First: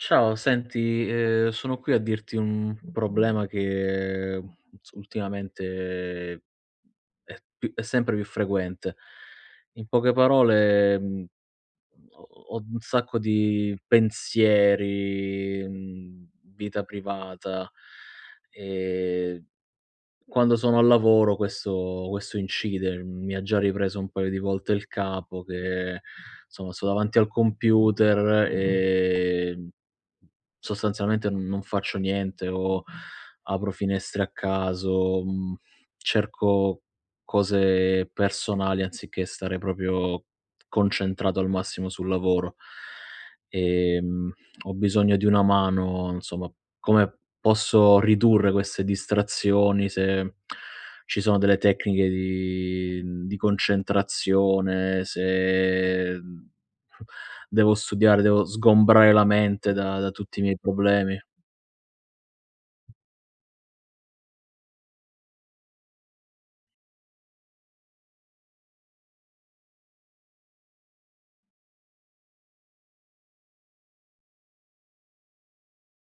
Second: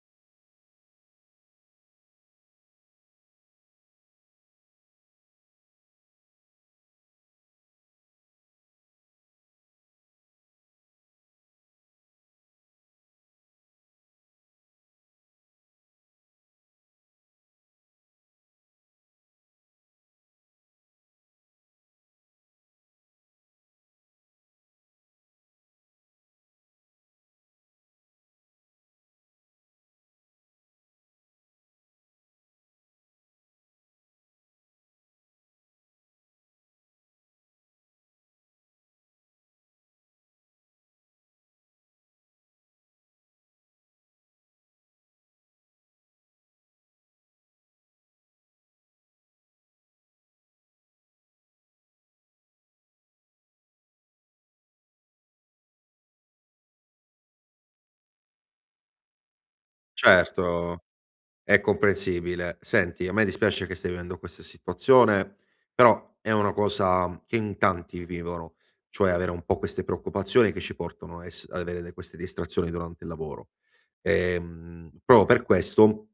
Ciao, senti, sono qui a dirti un problema che, ts ultimamente è più è sempre più frequente. In poche parole, ho ho un sacco di pensieri, vita privata, ehm quando sono al lavoro questo incide, mi ha già ripreso un paio di volte il capo che, insomma, sto davanti al computer e sostanzialmente non faccio niente o apro finestre a caso, cerco cose personali anziché stare proprio concentrato al massimo sul lavoro. Ehm, Ho bisogno di una mano, insomma, come posso ridurre queste distrazioni, se ci sono delle tecniche di di concentrazione, se, devo studiare, devo sgombrare la mente da tutti i miei Certo, problemi. è comprensibile. Senti, a me dispiace che stai vivendo questa situazione, però è una cosa che in tanti vivono, cioè avere un po' queste preoccupazioni che ci portano a ess ad avere de queste distrazioni durante il lavoro. Proprio per questo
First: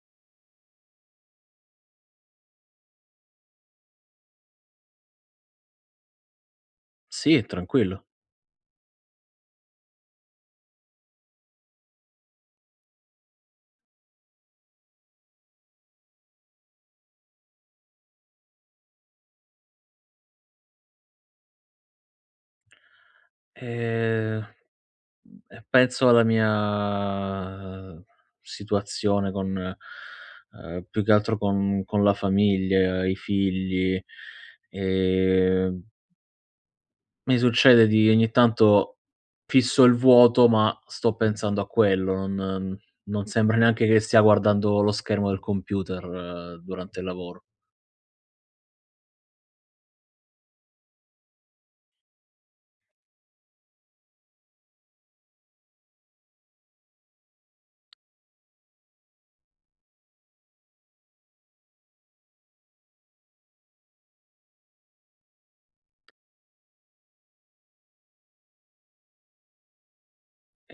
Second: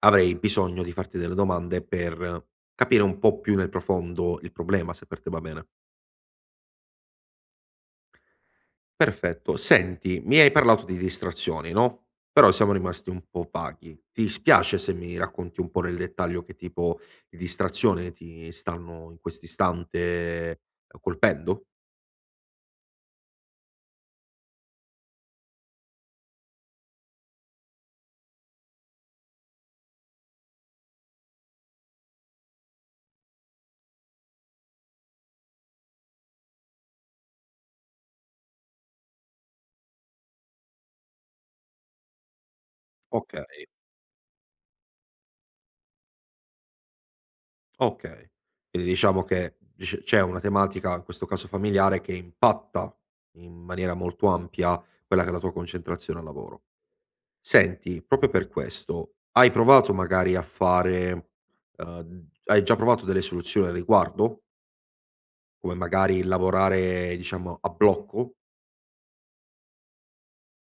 avrei bisogno di farti delle domande per capire un po' più nel profondo il problema, se per te va bene. Sì, tranquillo. Perfetto. Senti, mi hai parlato di distrazioni, no, però siamo rimasti un po' vaghi. Ti spiace se mi racconti un po' nel dettaglio che tipo di distrazione ti stanno in quest'istante, colpendo? Ehm, e penso alla mia situazione con più che altro con la famiglia, i figli, ehm mi succede di ogni tanto fisso il vuoto, ma sto pensando a quello, non Okay, sembra neanche che stia guardando lo schermo del computer durante il lavoro. okay. Quindi diciamo che dice c'è una tematica, in questo caso familiare, che impatta in maniera molto ampia quella che è la tua concentrazione al lavoro. Senti, proprio per questo, hai provato magari a fare hai già provato delle soluzioni al riguardo? Come magari lavorare, diciamo, a blocco?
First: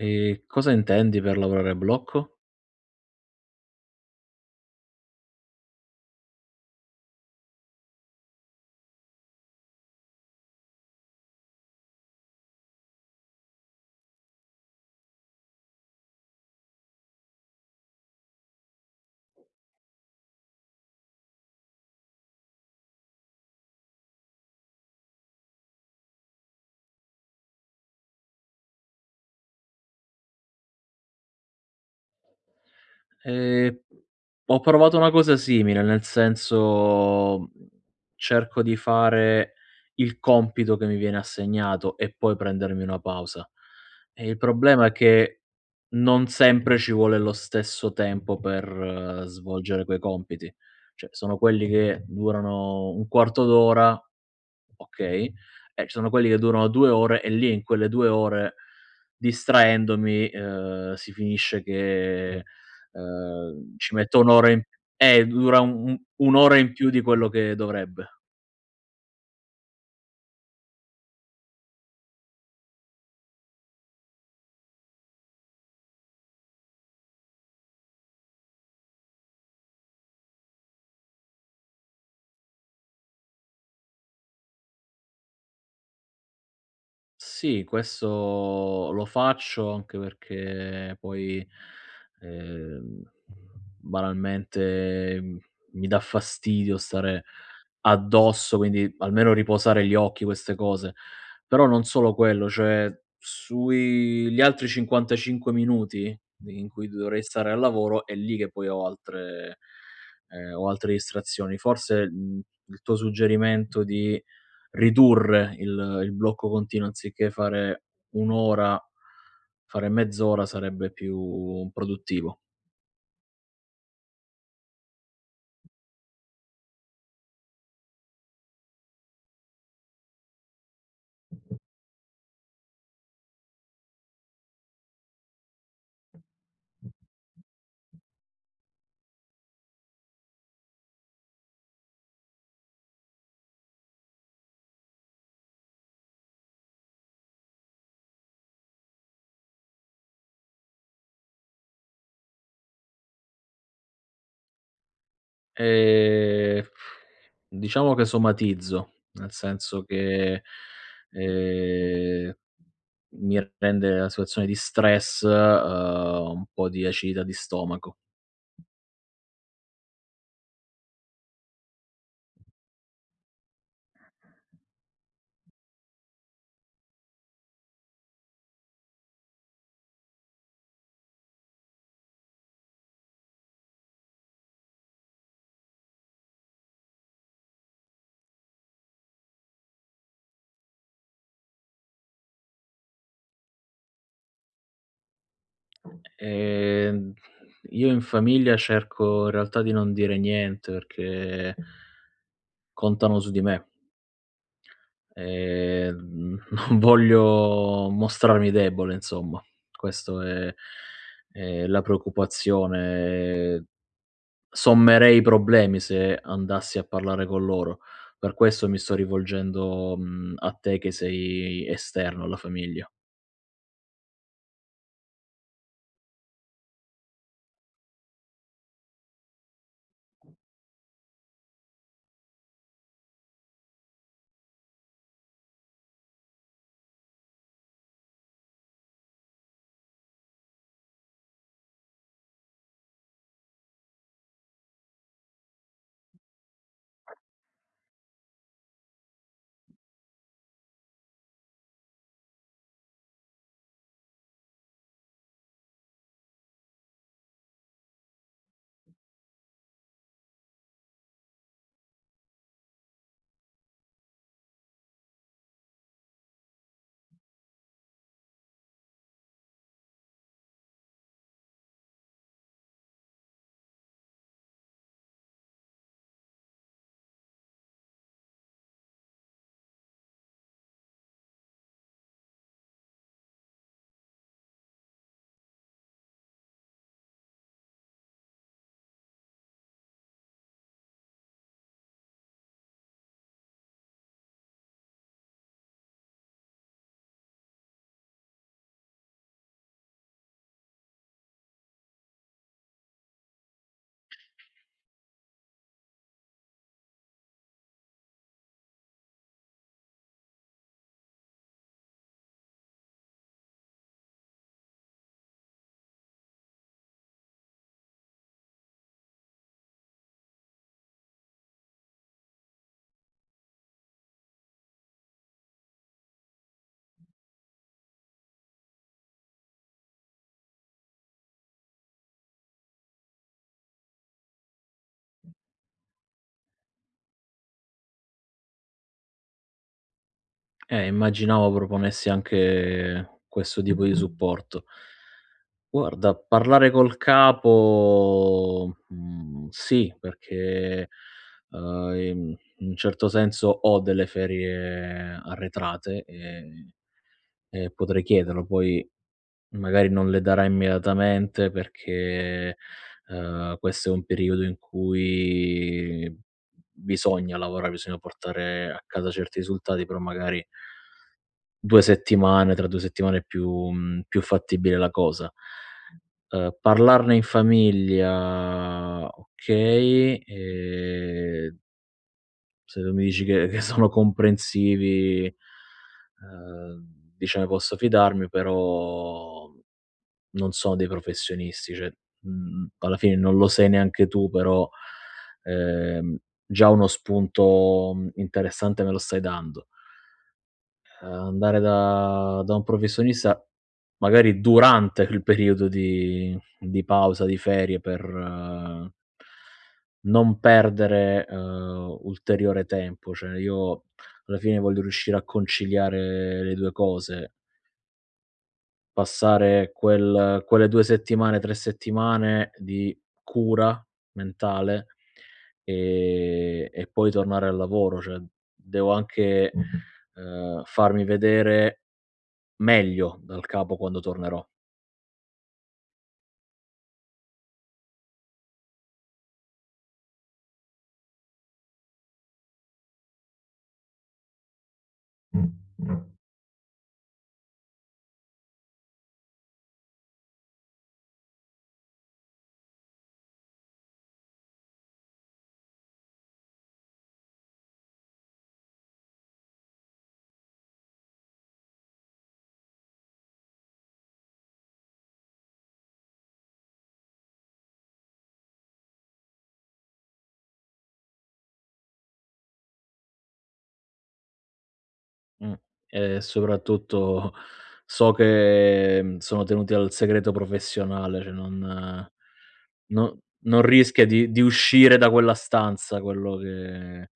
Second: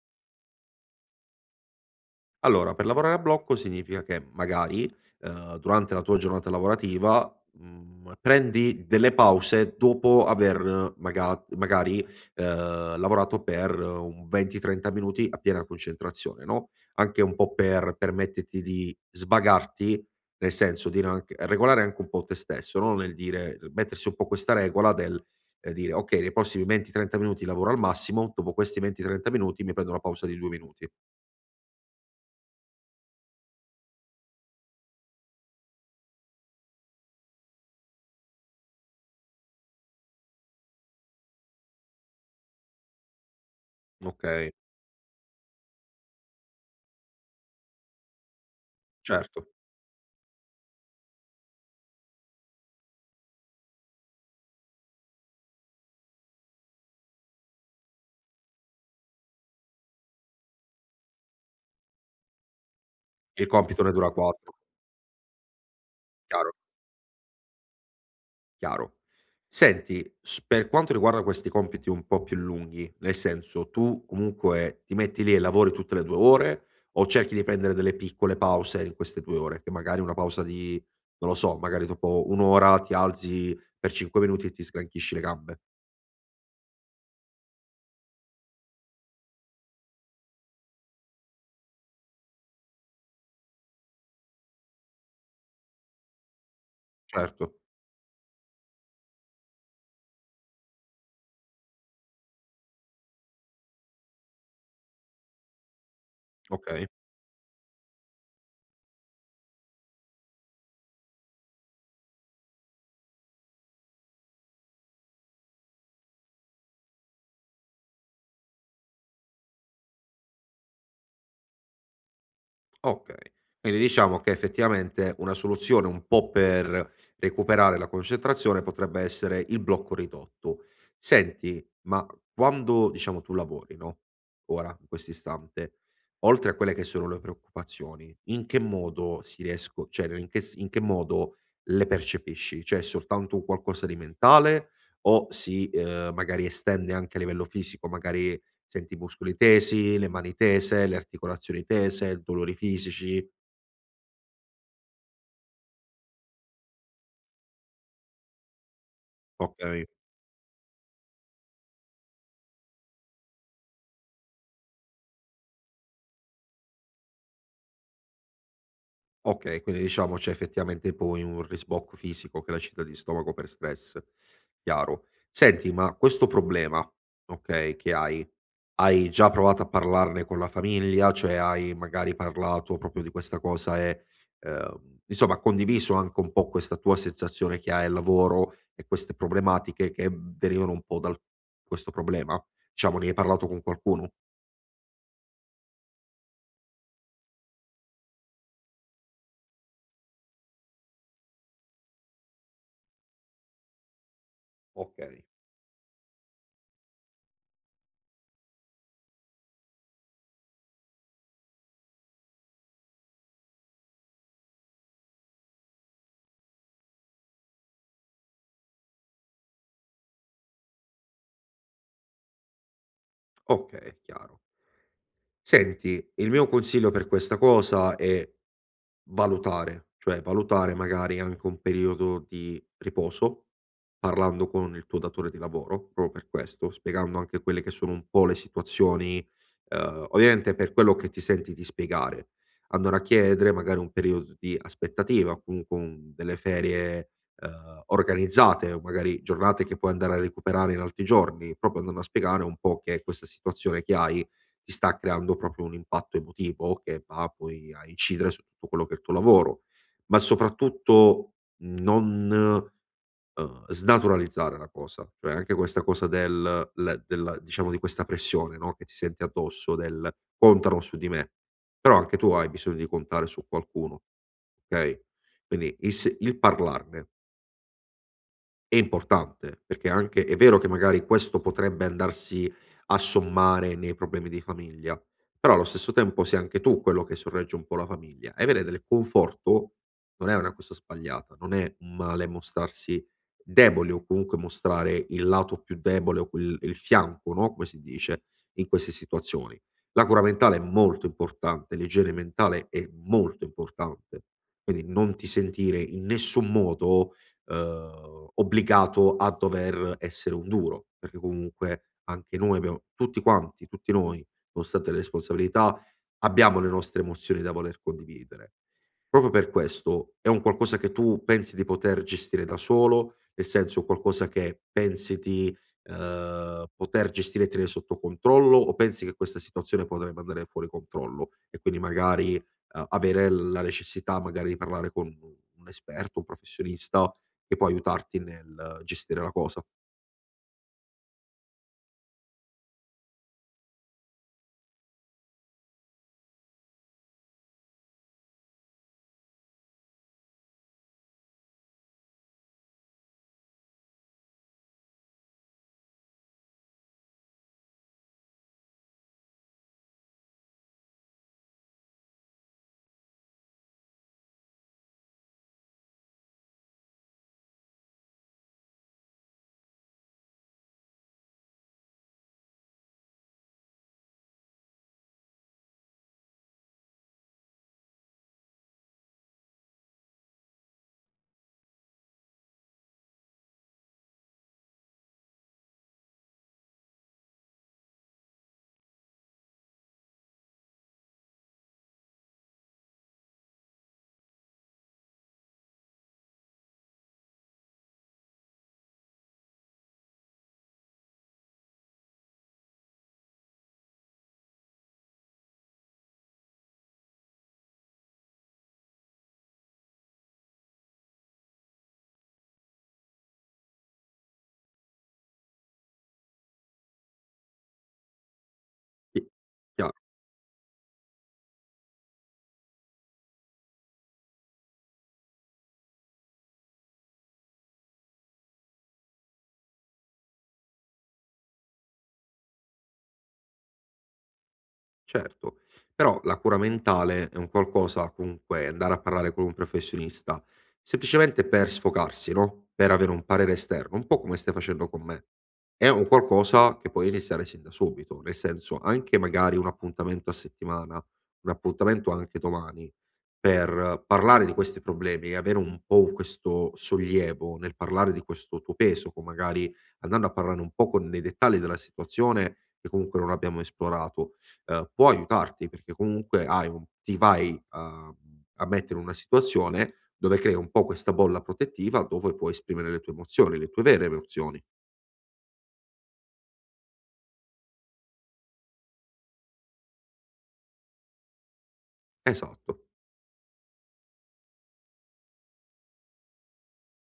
E cosa intendi per lavorare a blocco? Allora, per lavorare a blocco significa che magari, durante la tua giornata lavorativa, prendi delle pause dopo aver magari, lavorato per un 20, 30 minuti a piena concentrazione, no, anche un po' per permetterti di svagarti, nel senso dire anche regolare anche un po' te stesso, no, nel dire mettersi un po' questa regola del, dire: "Okay, nei prossimi 20, 30 minuti lavoro al massimo, dopo questi 20, 30 minuti mi prendo una pausa di 2 minuti." Ehm, Ho provato una cosa simile, nel senso, cerco di fare il compito che mi viene assegnato e poi prendermi una pausa. E il Okay. problema è che non sempre ci vuole lo stesso tempo per Certo, svolgere quei compiti. Cioè, sono quelli che durano un quarto d'ora, okay, e ci sono quelli che durano 2 ore e lì in quelle 2 ore, distraendomi, si finisce che, il compito ne ci dura metto 1 ora 4, in dura un un chiaro, un'ora in più di quello che dovrebbe. chiaro. Senti, s per quanto riguarda questi compiti un po' più lunghi, nel senso, tu comunque ti metti lì e lavori tutte le 2 ore, o cerchi di prendere delle piccole pause in queste 2 ore? Che magari una pausa di non lo so, magari dopo 1 ora ti alzi per 5 minuti e ti sgranchisci le gambe. Sì, questo lo faccio anche perché poi, ehm, banalmente, mi dà fastidio stare Certo, addosso, quindi almeno riposare gli occhi, queste cose. Però non solo quello, cioè sui gli altri 55 minuti di in okay. cui dovrei stare al lavoro, è lì che poi ho altre distrazioni. Forse, il tuo suggerimento di ridurre il blocco continuo, anziché fare 1 ora, fare mezz'ora sarebbe più produttivo. Okay. Quindi diciamo che effettivamente una soluzione un po' per recuperare la concentrazione potrebbe essere il blocco ridotto. Senti, ma quando diciamo tu lavori, no, ora in questo istante, oltre a quelle che sono le preoccupazioni, in che modo si riesco cioè in che modo le percepisci? Cioè è soltanto un qualcosa di mentale o si, magari estende anche a livello fisico, magari senti i muscoli tesi, le mani tese, le articolazioni tese, dolori fisici? Ehm, diciamo che somatizzo, nel senso Okay. che, ehm, mi rende la situazione di stress, un po' di acidità di stomaco. Okay, quindi diciamo c'è effettivamente poi un risbocco fisico che è la acidità di stomaco per stress. Chiaro. Senti, ma questo problema, okay, che hai, hai già provato a parlarne con la famiglia? Cioè hai magari parlato proprio di questa cosa e, insomma condiviso anche un po' questa tua sensazione che hai al lavoro e queste problematiche che derivano un po' dal questo problema? Diciamo ne hai parlato con qualcuno? Ehm, io in famiglia cerco in realtà di non dire niente, perché contano su di me. Okay, non voglio mostrarmi debole insomma. Questo è È la preoccupazione. Sommerei i problemi se andassi a parlare con loro. Per questo mi sto rivolgendo, a te che sei esterno alla famiglia. okay, chiaro. Senti, il mio consiglio per questa cosa è valutare, cioè valutare magari anche un periodo di riposo, parlando con il tuo datore di lavoro, proprio per questo, spiegando anche quelle che sono un po' le situazioni, ovviamente per quello che ti senti di spiegare. Andare a chiedere magari un periodo di aspettativa, comunque delle ferie eh, organizzate, o magari giornate che puoi andare a recuperare in altri giorni, proprio andando a spiegare un po' che è questa situazione che hai ti sta creando proprio un impatto emotivo che va poi a incidere su tutto quello che è il tuo lavoro, ma soprattutto non, snaturalizzare la cosa, cioè anche questa cosa del diciamo di questa pressione, no, che ti senti addosso del: "Contano su di me", però anche tu hai bisogno di contare su qualcuno, okay? Quindi il parlarne è importante, perché anche è vero che magari questo potrebbe andarsi a sommare nei problemi di famiglia, però allo stesso tempo sei anche tu quello che sorregge un po' la famiglia e vedere del conforto non è una cosa sbagliata, non è un male mostrarsi deboli o comunque mostrare il lato più debole o il fianco, no, come si dice, in queste situazioni. La cura mentale è molto importante, l'igiene mentale è molto importante, quindi non ti sentire in nessun modo obbligato a dover essere un duro, perché comunque anche noi abbiamo tutti quanti, tutti noi, nonostante le responsabilità, abbiamo le nostre emozioni da voler condividere. Proprio per questo è un qualcosa che tu pensi di poter gestire da solo, nel senso qualcosa che pensi di, poter gestire e tenere sotto controllo o pensi che questa situazione potrebbe andare fuori controllo e quindi magari, avere la necessità magari di parlare con un esperto, un professionista che può aiutarti nel gestire la cosa. Immaginavo proponessi anche questo tipo di supporto. Guarda, parlare col capo, sì, perché, in un certo senso ho delle ferie arretrate, e potrei chiederlo. Poi magari non le darà immediatamente perché, questo è un periodo in cui bisogna lavorare, bisogna portare a casa certi risultati, però magari 2 settimane, tra 2 settimane è più più fattibile la cosa. Parlarne in famiglia, okay, se tu mi dici che sono comprensivi, diciamo posso fidarmi, però non sono dei professionisti, cioè, alla fine non lo sei neanche tu, però, ehm, già uno spunto, interessante me lo stai dando. Andare da un professionista, magari durante il periodo di pausa, di ferie per non perdere, ulteriore tempo. Cioè io alla fine voglio riuscire a conciliare le 2 cose, Sì. passare Chiaro, quelle 2 settimane, 3 settimane di cura mentale, e poi tornare al lavoro. Cioè devo anche, farmi vedere meglio dal capo quando tornerò. certo. Però la cura mentale è un qualcosa comunque andare a parlare con un professionista, semplicemente per sfocarsi, no, per avere un parere esterno, un po' come stai facendo con me. È un qualcosa che puoi iniziare sin da subito, nel senso anche magari un appuntamento a settimana, un appuntamento anche domani, per parlare di questi problemi e avere un po' questo sollievo nel parlare di questo tuo peso, co magari andando a parlare un po' con nei dettagli della situazione che comunque non abbiamo esplorato, può aiutarti perché comunque hai un ti vai a a mettere in una situazione dove crei un po' questa bolla protettiva dove puoi esprimere le tue emozioni, le tue vere emozioni. Mh. E soprattutto so che, sono tenuti al segreto professionale, cioè non Esatto. no non rischia di uscire da quella stanza quello che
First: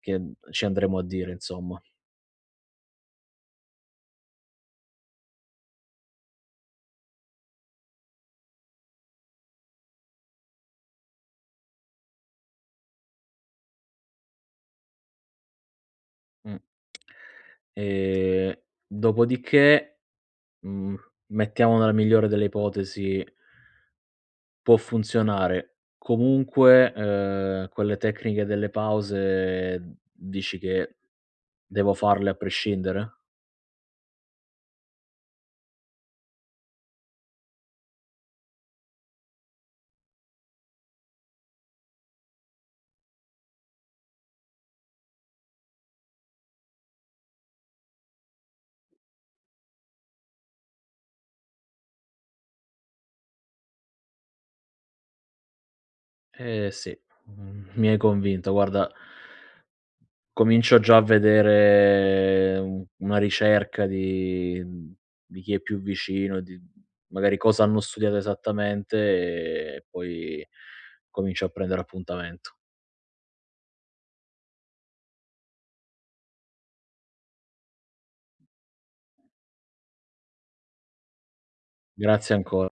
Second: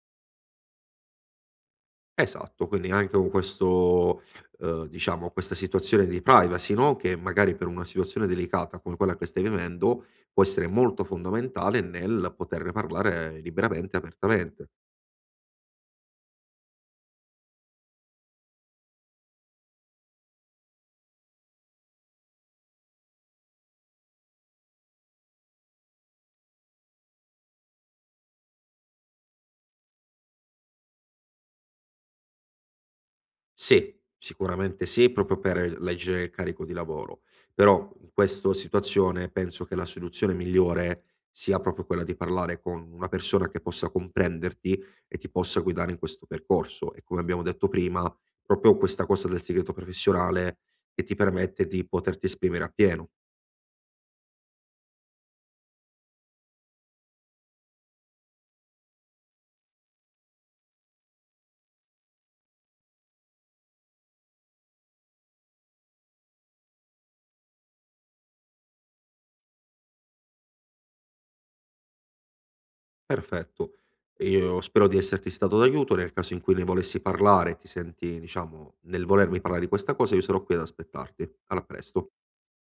che ci andremo a dire insomma. Esatto, quindi anche con questo diciamo questa situazione di privacy, no, che magari per una situazione delicata come quella che stai vivendo, può essere molto fondamentale nel poterne parlare liberamente e apertamente. Mh. Ehm, Dopodiché, mhmm, mettiamo nella migliore delle ipotesi, può funzionare. Comunque, quelle tecniche delle pause dici che devo farle a prescindere? Sì, sicuramente sì, proprio per leggere il carico di lavoro. Però in questa situazione penso che la soluzione migliore sia proprio quella di parlare con una persona che possa comprenderti e ti possa guidare in questo percorso. E come abbiamo detto prima, proprio questa cosa del segreto professionale che ti permette di poterti esprimere appieno. Eh sì, mi hai convinto. Guarda, comincio già a vedere un una ricerca di di chi è più vicino, di magari cosa hanno studiato esattamente e poi comincio a prendere appuntamento. Perfetto. Io spero di esserti stato d'aiuto. Nel caso in cui ne volessi parlare, ti senti, diciamo, nel volermi parlare di questa cosa, io sarò qui ad aspettarti. Alla presto. Grazie anco